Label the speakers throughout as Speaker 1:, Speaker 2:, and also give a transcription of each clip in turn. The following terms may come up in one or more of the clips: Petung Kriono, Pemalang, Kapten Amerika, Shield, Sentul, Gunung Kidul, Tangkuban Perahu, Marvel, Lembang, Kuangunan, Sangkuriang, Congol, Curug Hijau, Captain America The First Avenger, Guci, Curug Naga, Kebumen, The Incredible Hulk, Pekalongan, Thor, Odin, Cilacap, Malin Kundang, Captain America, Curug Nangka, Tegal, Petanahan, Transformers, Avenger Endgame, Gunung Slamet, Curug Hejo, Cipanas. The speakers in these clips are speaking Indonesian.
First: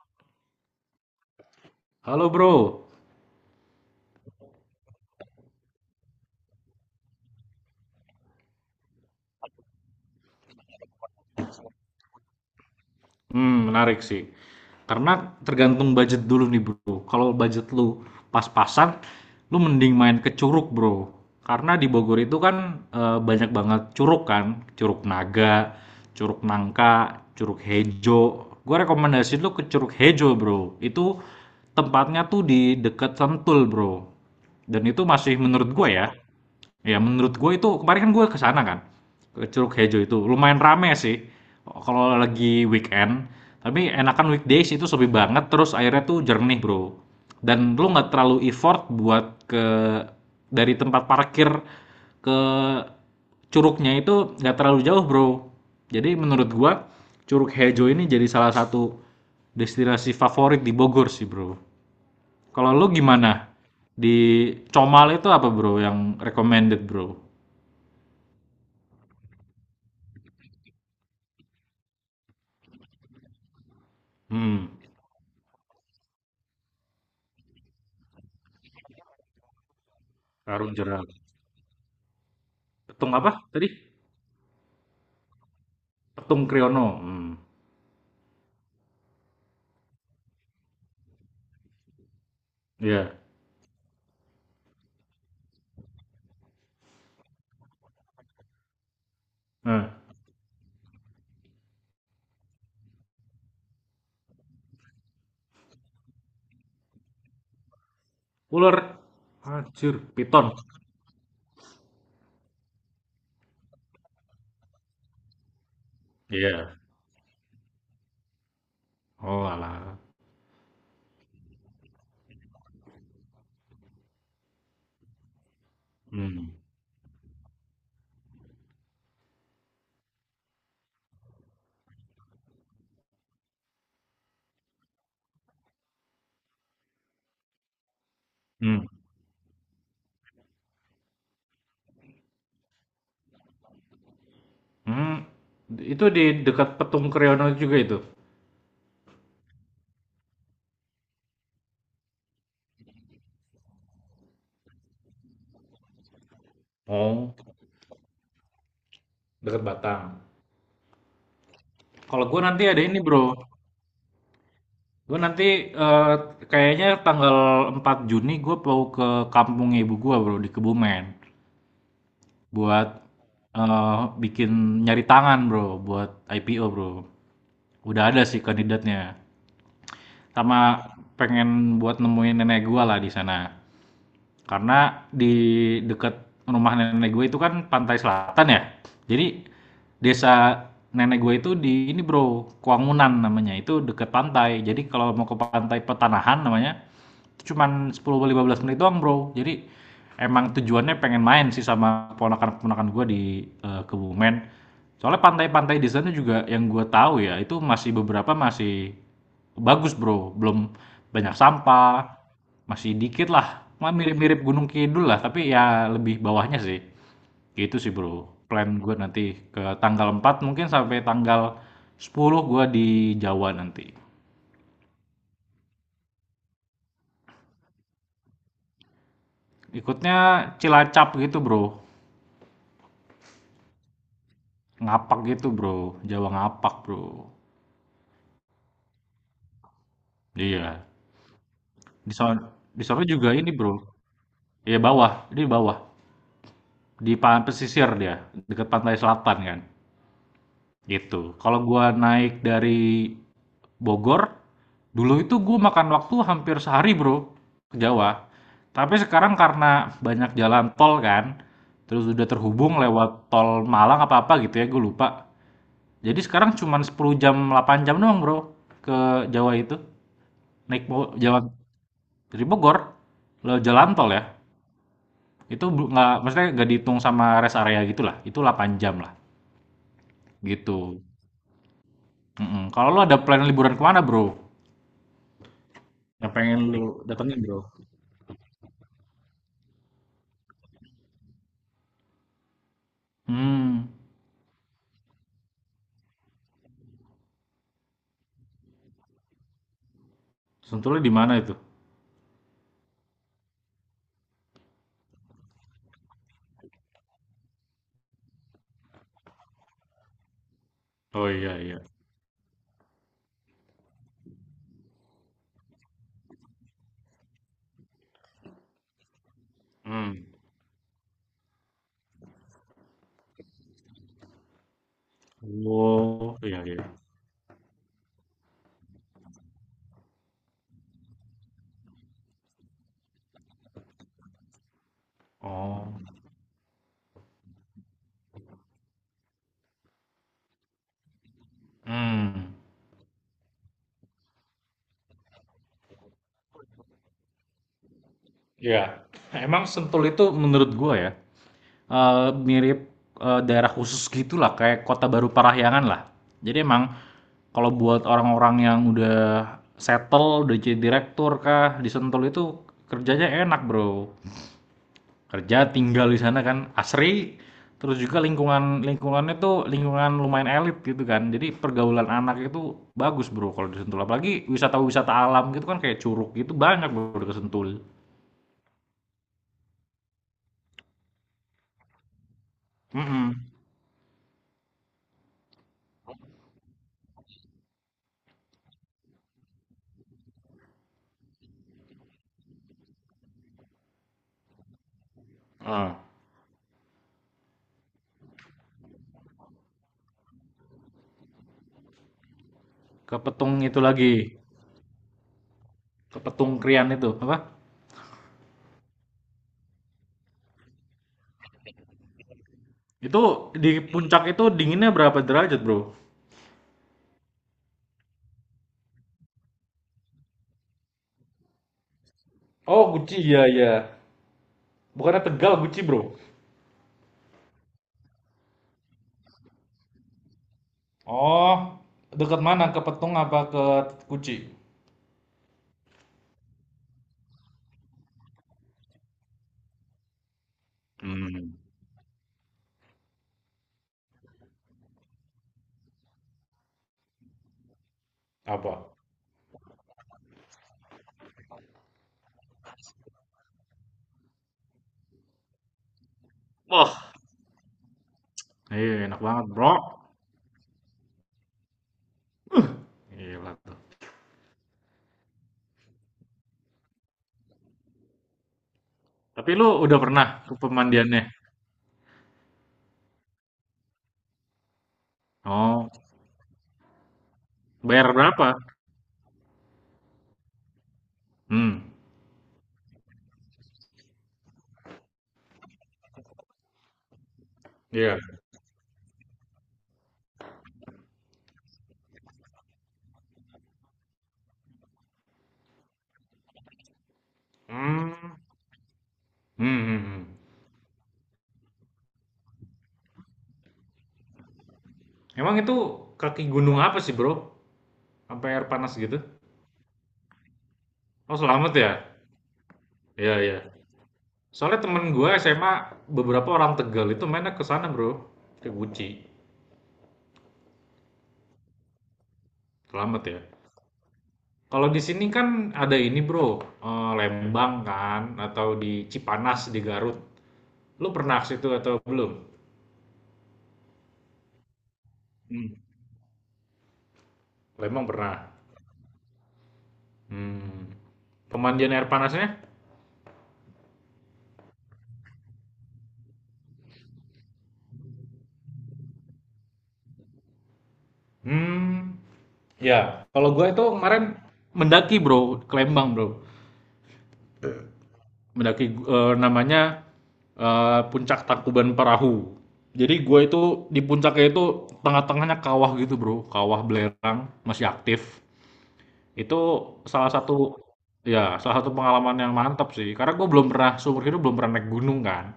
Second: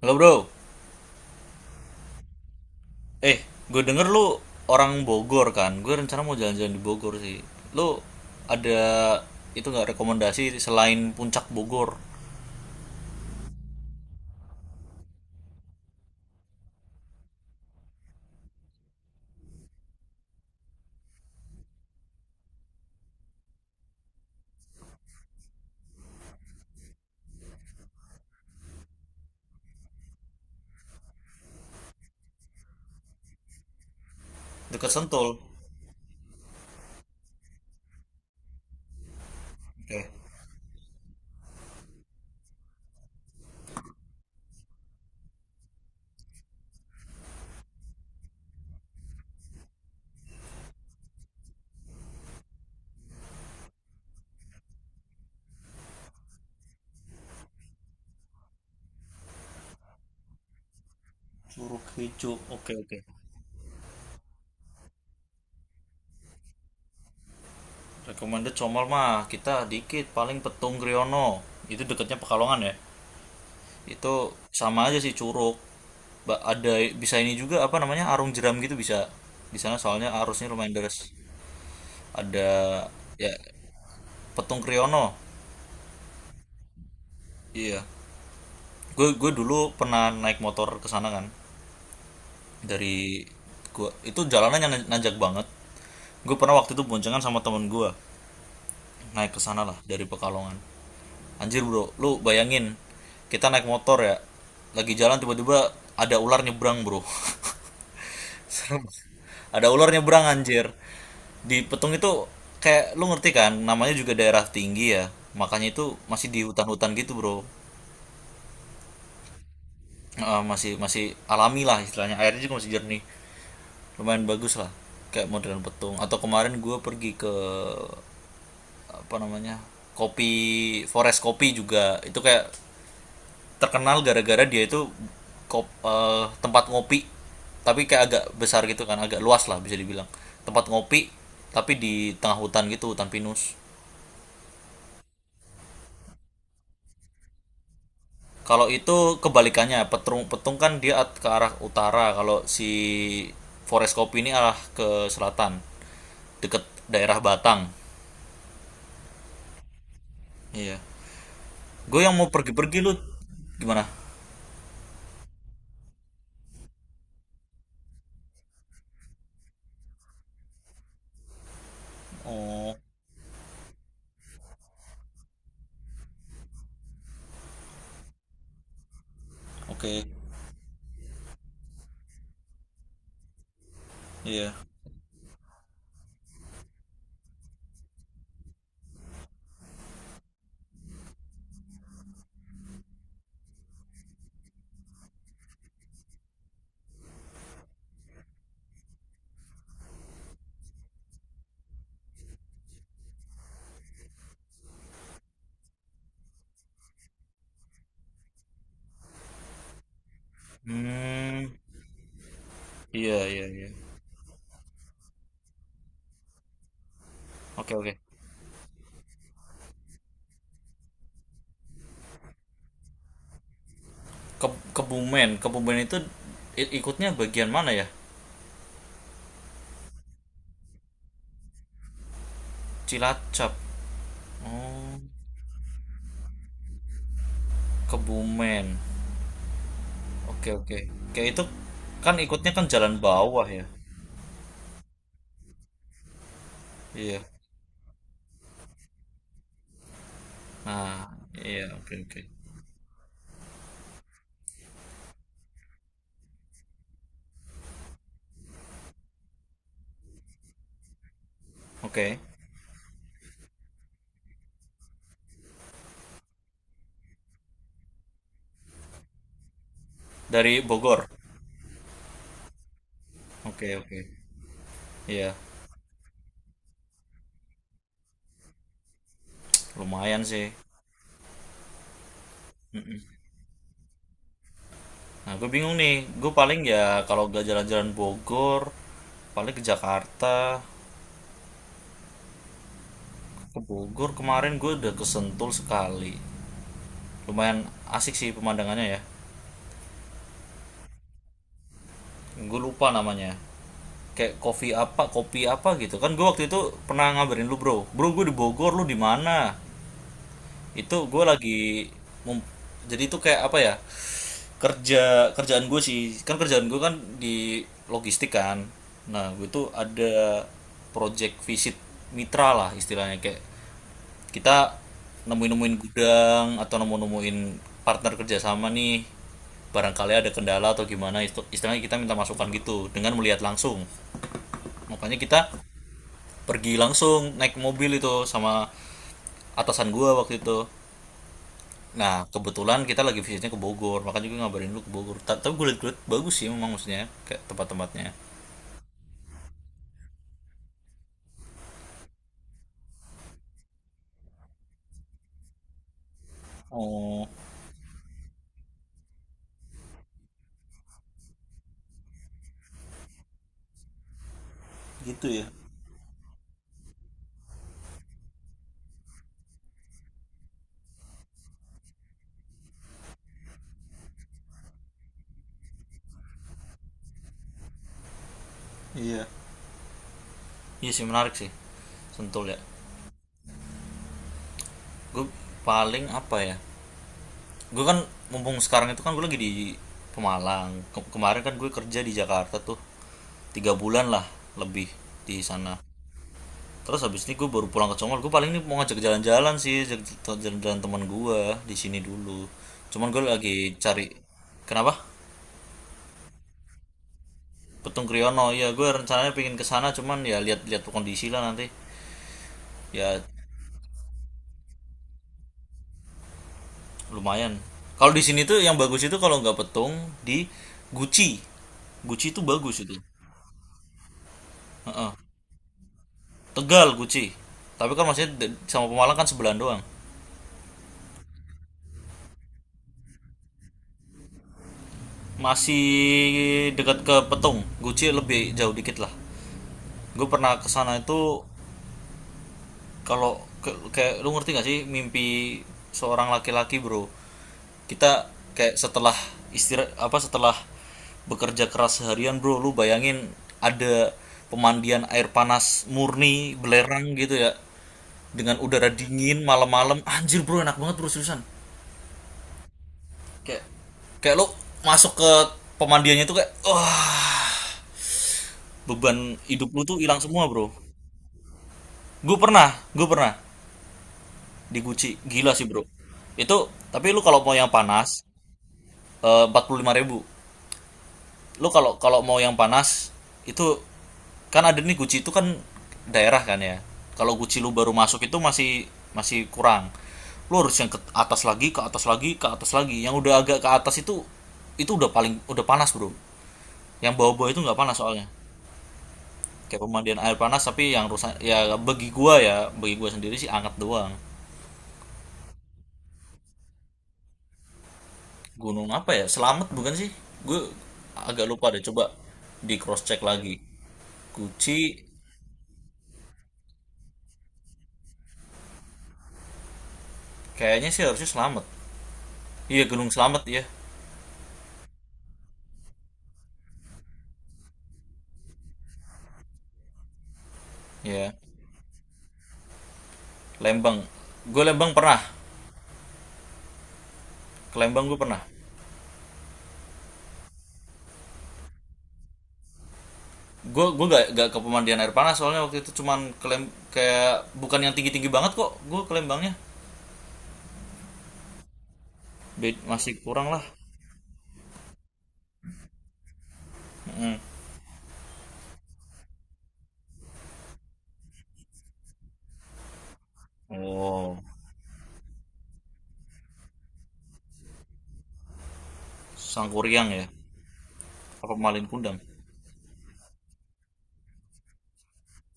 Speaker 1: Halo bro.
Speaker 2: Halo bro.
Speaker 1: Eh gue denger lu orang Bogor kan, gue rencana mau jalan-jalan di Bogor sih. Lu ada itu nggak rekomendasi selain Puncak Bogor
Speaker 2: Menarik sih. Karena tergantung budget dulu nih bro. Kalau budget lu pas-pasan, lu mending main ke Curug bro. Karena di Bogor itu kan banyak banget curug kan, Curug Naga, Curug Nangka, Curug Hejo. Gue rekomendasiin lu ke Curug Hejo bro. Itu tempatnya tuh di dekat Sentul bro. Dan
Speaker 1: dekat
Speaker 2: itu
Speaker 1: Sentul?
Speaker 2: masih menurut gue ya. Ya menurut gue itu kemarin kan gue ke sana kan, ke Curug Hejo
Speaker 1: Oke.
Speaker 2: itu. Lumayan rame sih kalau lagi weekend, tapi enakan weekdays itu sepi banget terus airnya tuh jernih, Bro. Dan lu nggak terlalu effort buat ke dari tempat parkir ke curugnya itu nggak terlalu jauh, Bro. Jadi menurut gue Curug Hejo ini jadi salah satu destinasi favorit di Bogor sih, Bro.
Speaker 1: Curug Hijau, oke
Speaker 2: Kalau lu
Speaker 1: oke.
Speaker 2: gimana? Di Comal itu apa bro yang recommended bro?
Speaker 1: Recommended Comal mah kita dikit paling Petung Kriono, itu dekatnya Pekalongan ya. Itu
Speaker 2: Hmm.
Speaker 1: sama aja sih Curug. Ada bisa ini juga apa namanya arung jeram gitu, bisa di sana soalnya arusnya lumayan
Speaker 2: Karung
Speaker 1: deras.
Speaker 2: jeram.
Speaker 1: Ada
Speaker 2: Petung
Speaker 1: ya
Speaker 2: apa tadi?
Speaker 1: Petung Kriono.
Speaker 2: Petung Kriono. Hmm,
Speaker 1: Iya. Gue dulu pernah naik motor ke sana kan,
Speaker 2: iya.
Speaker 1: dari. Gue itu jalanannya nanjak banget. Gue pernah waktu itu boncengan sama temen gue, naik ke sana lah
Speaker 2: Nah,
Speaker 1: dari Pekalongan. Anjir bro, lu bayangin, kita naik motor ya lagi jalan, tiba-tiba ada ular nyebrang bro.
Speaker 2: ular.
Speaker 1: Serem. Ada ular
Speaker 2: Anjir,
Speaker 1: nyebrang
Speaker 2: piton.
Speaker 1: anjir, di Petung itu. Kayak lu ngerti kan, namanya juga daerah tinggi ya, makanya itu masih di
Speaker 2: Iya.
Speaker 1: hutan-hutan gitu bro.
Speaker 2: Oh alah.
Speaker 1: Masih masih alami lah istilahnya, airnya juga masih jernih, lumayan bagus lah. Kayak modern petung, atau
Speaker 2: Hmm.
Speaker 1: kemarin gue pergi ke, apa namanya, kopi, forest kopi juga. Itu kayak terkenal gara-gara dia itu tempat ngopi, tapi kayak agak besar gitu
Speaker 2: Hmm.
Speaker 1: kan, agak luas lah bisa dibilang. Tempat ngopi tapi di tengah hutan gitu, hutan pinus.
Speaker 2: Hmm. Itu di dekat Petung Kriono juga itu.
Speaker 1: Kalau itu kebalikannya petung, petung kan dia ke arah utara, kalau si forest kopi ini arah ke selatan, deket daerah
Speaker 2: Oh,
Speaker 1: Batang.
Speaker 2: dekat Batang.
Speaker 1: Iya. Gue yang
Speaker 2: Kalau
Speaker 1: mau
Speaker 2: gue nanti
Speaker 1: pergi-pergi,
Speaker 2: ada
Speaker 1: lu
Speaker 2: ini bro,
Speaker 1: gimana?
Speaker 2: gue nanti eh, kayaknya tanggal 4 Juni gue mau ke kampung ibu gue bro di Kebumen.
Speaker 1: Oh,
Speaker 2: Buat, bikin nyari tangan, Bro, buat IPO, Bro. Udah ada sih kandidatnya.
Speaker 1: oke.
Speaker 2: Sama pengen buat nemuin nenek gua lah di sana.
Speaker 1: Iya.
Speaker 2: Karena di dekat rumah nenek gue itu kan pantai selatan ya. Jadi desa nenek gue itu di ini, Bro, Kuangunan namanya, itu dekat pantai. Jadi kalau mau ke pantai Petanahan namanya cuman 10 15 menit doang, Bro. Jadi emang tujuannya pengen main sih sama keponakan-keponakan gue di Kebumen. Soalnya pantai-pantai di sana juga yang gue tahu ya, itu masih beberapa masih bagus, Bro. Belum banyak
Speaker 1: Hmm,
Speaker 2: sampah, masih
Speaker 1: iya
Speaker 2: dikit
Speaker 1: iya
Speaker 2: lah.
Speaker 1: iya.
Speaker 2: Mah mirip-mirip Gunung Kidul lah, tapi ya lebih bawahnya sih.
Speaker 1: Oke
Speaker 2: Gitu sih,
Speaker 1: oke.
Speaker 2: Bro. Plan gue nanti ke tanggal 4 mungkin sampai tanggal 10 gue di Jawa nanti.
Speaker 1: Ke Kebumen, Kebumen itu ikutnya bagian mana ya?
Speaker 2: Ikutnya Cilacap gitu, Bro.
Speaker 1: Cilacap. Oh,
Speaker 2: Ngapak gitu, Bro. Jawa ngapak, Bro.
Speaker 1: Kebumen. Oke oke.
Speaker 2: Iya.
Speaker 1: Kayak itu
Speaker 2: Di
Speaker 1: kan ikutnya
Speaker 2: sono
Speaker 1: kan
Speaker 2: di
Speaker 1: jalan
Speaker 2: sono juga
Speaker 1: bawah
Speaker 2: ini,
Speaker 1: ya.
Speaker 2: Bro. Iya bawah, ini bawah. Di
Speaker 1: Iya.
Speaker 2: pesisir dia, dekat pantai selatan kan.
Speaker 1: Nah,
Speaker 2: Gitu. Kalau
Speaker 1: iya,
Speaker 2: gua
Speaker 1: oke oke.
Speaker 2: naik dari Bogor, dulu itu gua makan waktu hampir sehari, Bro, ke Jawa. Tapi sekarang karena banyak jalan tol kan, terus
Speaker 1: Oke.
Speaker 2: udah terhubung lewat tol Malang apa-apa gitu ya, gue lupa. Jadi sekarang cuman 10 jam, 8 jam doang, Bro, ke Jawa itu.
Speaker 1: Dari
Speaker 2: Naik
Speaker 1: Bogor.
Speaker 2: Jawa. Dari Bogor lo
Speaker 1: Oke
Speaker 2: jalan
Speaker 1: oke.
Speaker 2: tol ya.
Speaker 1: Iya,
Speaker 2: Itu nggak maksudnya nggak dihitung sama rest area gitulah. Itu 8 jam lah
Speaker 1: lumayan sih.
Speaker 2: gitu. Mm-mm. Kalau lo
Speaker 1: Mm
Speaker 2: ada plan liburan kemana bro?
Speaker 1: Nah, gue bingung nih. Gue
Speaker 2: Yang
Speaker 1: paling
Speaker 2: pengen lo
Speaker 1: ya kalau
Speaker 2: datengin
Speaker 1: gak
Speaker 2: bro?
Speaker 1: jalan-jalan Bogor, paling ke Jakarta, ke
Speaker 2: Hmm.
Speaker 1: Bogor. Kemarin gue udah ke Sentul sekali. Lumayan asik sih pemandangannya ya.
Speaker 2: Sentulnya di mana itu?
Speaker 1: Gue lupa namanya. Kayak kopi apa gitu. Kan gue waktu itu pernah ngabarin lu, Bro. Bro, gue di Bogor, lu di mana? Itu gue
Speaker 2: Oh iya iya.
Speaker 1: lagi mem- jadi itu kayak apa ya? Kerjaan gue sih, kan kerjaan gue kan di logistik kan. Nah, gue tuh
Speaker 2: Hmm.
Speaker 1: ada project visit mitra lah istilahnya, kayak kita nemuin-nemuin
Speaker 2: Oh
Speaker 1: gudang
Speaker 2: iya
Speaker 1: atau
Speaker 2: iya.
Speaker 1: nemu-nemuin partner kerjasama nih, barangkali ada kendala atau gimana istilahnya, kita minta masukan gitu dengan melihat langsung, makanya kita
Speaker 2: Oh.
Speaker 1: pergi langsung naik mobil itu sama atasan gue waktu itu. Nah,
Speaker 2: Hmm.
Speaker 1: kebetulan kita lagi visitnya ke Bogor, makanya gue ngabarin lu ke Bogor. Tapi gue liat-liat bagus sih memang, maksudnya kayak tempat-tempatnya.
Speaker 2: Iya. Emang Sentul itu menurut gua ya. Mirip, daerah khusus gitulah kayak Kota Baru Parahyangan lah. Jadi emang
Speaker 1: Oh,
Speaker 2: kalau buat orang-orang yang udah settle, udah jadi direktur kah di Sentul itu kerjanya enak, Bro.
Speaker 1: gitu ya.
Speaker 2: Kerja, tinggal di sana kan asri, terus juga lingkungannya tuh lingkungan lumayan elit gitu kan. Jadi pergaulan anak itu bagus, Bro, kalau di Sentul. Apalagi wisata-wisata alam gitu kan kayak curug gitu banyak, Bro, di Sentul.
Speaker 1: Iya. Iya sih menarik sih. Sentul ya.
Speaker 2: Mhm,
Speaker 1: Gue paling apa ya? Gue kan mumpung sekarang itu kan gue lagi di Pemalang. Kemarin kan gue kerja di Jakarta tuh 3 bulan lah lebih di sana.
Speaker 2: heeh.
Speaker 1: Terus habis ini gue baru pulang ke Congol. Gue paling ini mau ngajak jalan-jalan sih, ngajak jalan-jalan teman gue di sini dulu. Cuman
Speaker 2: Ke
Speaker 1: gue
Speaker 2: Petung
Speaker 1: lagi
Speaker 2: itu
Speaker 1: cari.
Speaker 2: lagi,
Speaker 1: Kenapa?
Speaker 2: ke Petung Krian itu, apa?
Speaker 1: Petung Kriyono ya, gue rencananya pingin kesana, cuman ya lihat-lihat kondisi lah nanti ya.
Speaker 2: Itu di puncak itu dinginnya berapa derajat, Bro?
Speaker 1: Lumayan, kalau di sini tuh yang bagus itu kalau nggak Petung, di Guci. Guci itu bagus
Speaker 2: Oh,
Speaker 1: itu.
Speaker 2: Guci, iya, iya.
Speaker 1: Heeh.
Speaker 2: Bukannya Tegal, Guci, bro.
Speaker 1: Tegal Guci, tapi kan masih sama Pemalang kan, sebelahan doang.
Speaker 2: Oh, dekat mana? Ke Petung apa ke Guci?
Speaker 1: Masih dekat ke Petung, Guci lebih jauh dikit lah, gue pernah kesana itu.
Speaker 2: Hmm.
Speaker 1: Kalau kayak lu ngerti gak sih, mimpi seorang laki-laki bro, kita kayak
Speaker 2: Apa?
Speaker 1: setelah istirahat apa setelah bekerja keras seharian bro, lu bayangin, ada pemandian air panas murni
Speaker 2: Wah,
Speaker 1: belerang gitu ya, dengan udara
Speaker 2: iya enak
Speaker 1: dingin
Speaker 2: banget, Bro.
Speaker 1: malam-malam, anjir bro enak banget bro, seriusan.
Speaker 2: Gila
Speaker 1: kayak
Speaker 2: tuh.
Speaker 1: kayak lu masuk ke pemandiannya tuh, kayak wah, beban
Speaker 2: Tapi
Speaker 1: hidup
Speaker 2: lu
Speaker 1: lu tuh
Speaker 2: udah
Speaker 1: hilang
Speaker 2: pernah
Speaker 1: semua
Speaker 2: ke
Speaker 1: bro.
Speaker 2: pemandiannya?
Speaker 1: Gue pernah di Gucci, gila sih bro.
Speaker 2: Oh,
Speaker 1: Itu tapi lu kalau mau yang
Speaker 2: bayar
Speaker 1: panas,
Speaker 2: berapa?
Speaker 1: 45.000. Lu
Speaker 2: Hmm.
Speaker 1: kalau kalau mau yang panas, itu kan ada nih Guci itu kan, daerah kan ya. Kalau Guci lu baru
Speaker 2: Iya.
Speaker 1: masuk itu masih masih kurang, lu harus yang ke atas lagi, ke atas lagi, ke atas lagi. Yang udah agak ke atas itu udah paling udah panas bro, yang bawah-bawah itu nggak panas soalnya.
Speaker 2: Hmm.
Speaker 1: Kayak
Speaker 2: Hmm. Hmm,
Speaker 1: pemandian
Speaker 2: hmm.
Speaker 1: air panas tapi yang rusak, ya bagi gua ya, bagi gua sendiri sih anget doang.
Speaker 2: Emang itu kaki gunung apa sih, Bro? Sampai air
Speaker 1: Gunung
Speaker 2: panas
Speaker 1: apa
Speaker 2: gitu?
Speaker 1: ya, Selamat bukan sih, gua
Speaker 2: Oh,
Speaker 1: agak lupa
Speaker 2: selamat
Speaker 1: deh,
Speaker 2: ya?
Speaker 1: coba di cross check
Speaker 2: Iya, iya.
Speaker 1: lagi.
Speaker 2: Soalnya temen
Speaker 1: Guci.
Speaker 2: gue SMA beberapa orang Tegal itu mainnya ke sana bro, ke Guci,
Speaker 1: Kayaknya sih harusnya Slamet. Iya, Gunung
Speaker 2: selamat ya.
Speaker 1: Slamet ya.
Speaker 2: Kalau di sini kan ada ini bro, Lembang kan, atau di Cipanas di Garut. Lu
Speaker 1: Ya.
Speaker 2: pernah ke situ atau belum?
Speaker 1: Lembang. Gue Lembang pernah.
Speaker 2: Hmm.
Speaker 1: Ke
Speaker 2: Lembang
Speaker 1: Lembang gue
Speaker 2: pernah.
Speaker 1: pernah.
Speaker 2: Hmm. Pemandian air panasnya?
Speaker 1: Gue gak ke pemandian air panas soalnya waktu itu cuman ke kayak bukan yang tinggi-tinggi banget kok. Gue ke Lembangnya.
Speaker 2: Hmm.
Speaker 1: Masih
Speaker 2: Ya,
Speaker 1: kurang
Speaker 2: kalau
Speaker 1: lah.
Speaker 2: gue itu kemarin mendaki bro, ke Lembang bro. Mendaki namanya puncak Tangkuban Perahu. Jadi gue itu di
Speaker 1: Oh,
Speaker 2: puncaknya itu tengah-tengahnya kawah gitu bro, kawah belerang masih aktif. Itu
Speaker 1: Sangkuriang ya.
Speaker 2: salah satu
Speaker 1: Apa
Speaker 2: salah
Speaker 1: Malin
Speaker 2: satu
Speaker 1: Kundang?
Speaker 2: pengalaman yang mantap sih. Karena gue belum pernah seumur hidup belum pernah naik gunung kan.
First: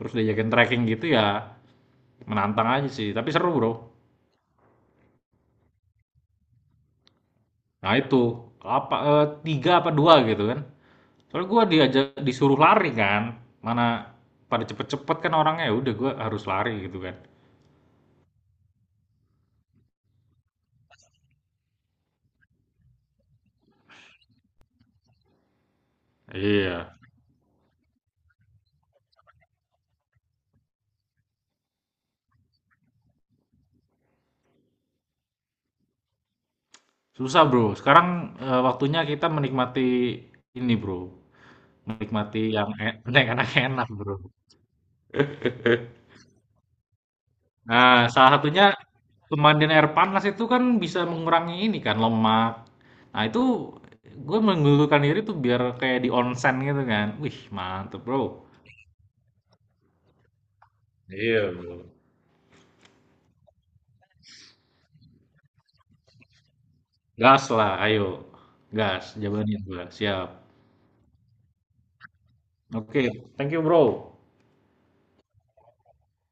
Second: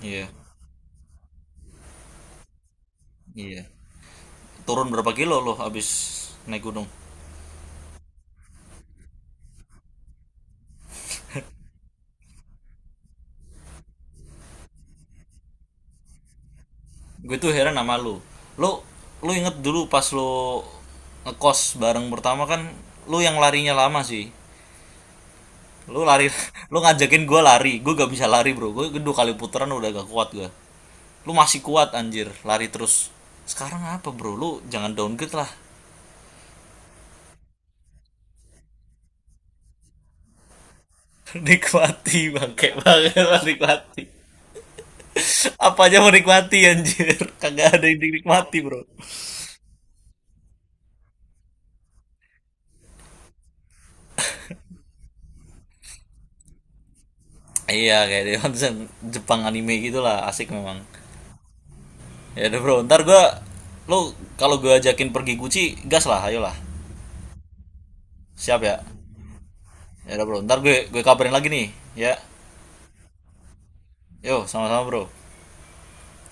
Speaker 2: Terus
Speaker 1: Iya.
Speaker 2: diajakin trekking gitu ya menantang aja sih. Tapi seru
Speaker 1: Iya.
Speaker 2: bro.
Speaker 1: Turun berapa kilo lo abis naik gunung?
Speaker 2: Nah itu apa tiga apa dua gitu kan. Soalnya gue diajak disuruh lari kan. Mana pada cepet-cepet kan orangnya ya udah gue harus lari gitu kan.
Speaker 1: Gue tuh heran sama lo. Lo lo inget dulu pas lo ngekos bareng pertama kan, lo yang larinya lama sih. Lu lari, lu
Speaker 2: Iya,
Speaker 1: ngajakin gue lari. Gue gak bisa lari, Bro. Gue kedua kali putaran udah gak kuat gue. Lu masih kuat anjir, lari terus. Sekarang apa, Bro? Lu jangan downgrade lah.
Speaker 2: susah, Bro. Sekarang, waktunya kita menikmati ini, Bro,
Speaker 1: Nikmati
Speaker 2: menikmati
Speaker 1: bangke
Speaker 2: yang yang
Speaker 1: banget
Speaker 2: enak-enak,
Speaker 1: nikmati.
Speaker 2: Bro.
Speaker 1: Apa aja mau nikmati anjir. Kagak ada
Speaker 2: Nah,
Speaker 1: yang
Speaker 2: salah
Speaker 1: dinikmati,
Speaker 2: satunya
Speaker 1: Bro.
Speaker 2: pemandian air panas itu kan bisa mengurangi ini kan, lemak. Nah, itu gue menggelulurkan diri tuh biar kayak di onsen gitu kan. Wih,
Speaker 1: Iya,
Speaker 2: mantep
Speaker 1: kayak di
Speaker 2: Bro.
Speaker 1: Jepang anime gitulah, asik memang.
Speaker 2: Iya, Bro.
Speaker 1: Ya udah, Bro. Ntar gue, lu kalau gue ajakin pergi Gucci, gas lah, ayolah.
Speaker 2: Gas lah, ayo,
Speaker 1: Siap ya?
Speaker 2: gas, jawabannya gua,
Speaker 1: Ya udah,
Speaker 2: siap.
Speaker 1: Bro. Ntar gue kabarin lagi nih, ya.
Speaker 2: Oke, thank you, Bro.
Speaker 1: Yo, sama-sama, Bro.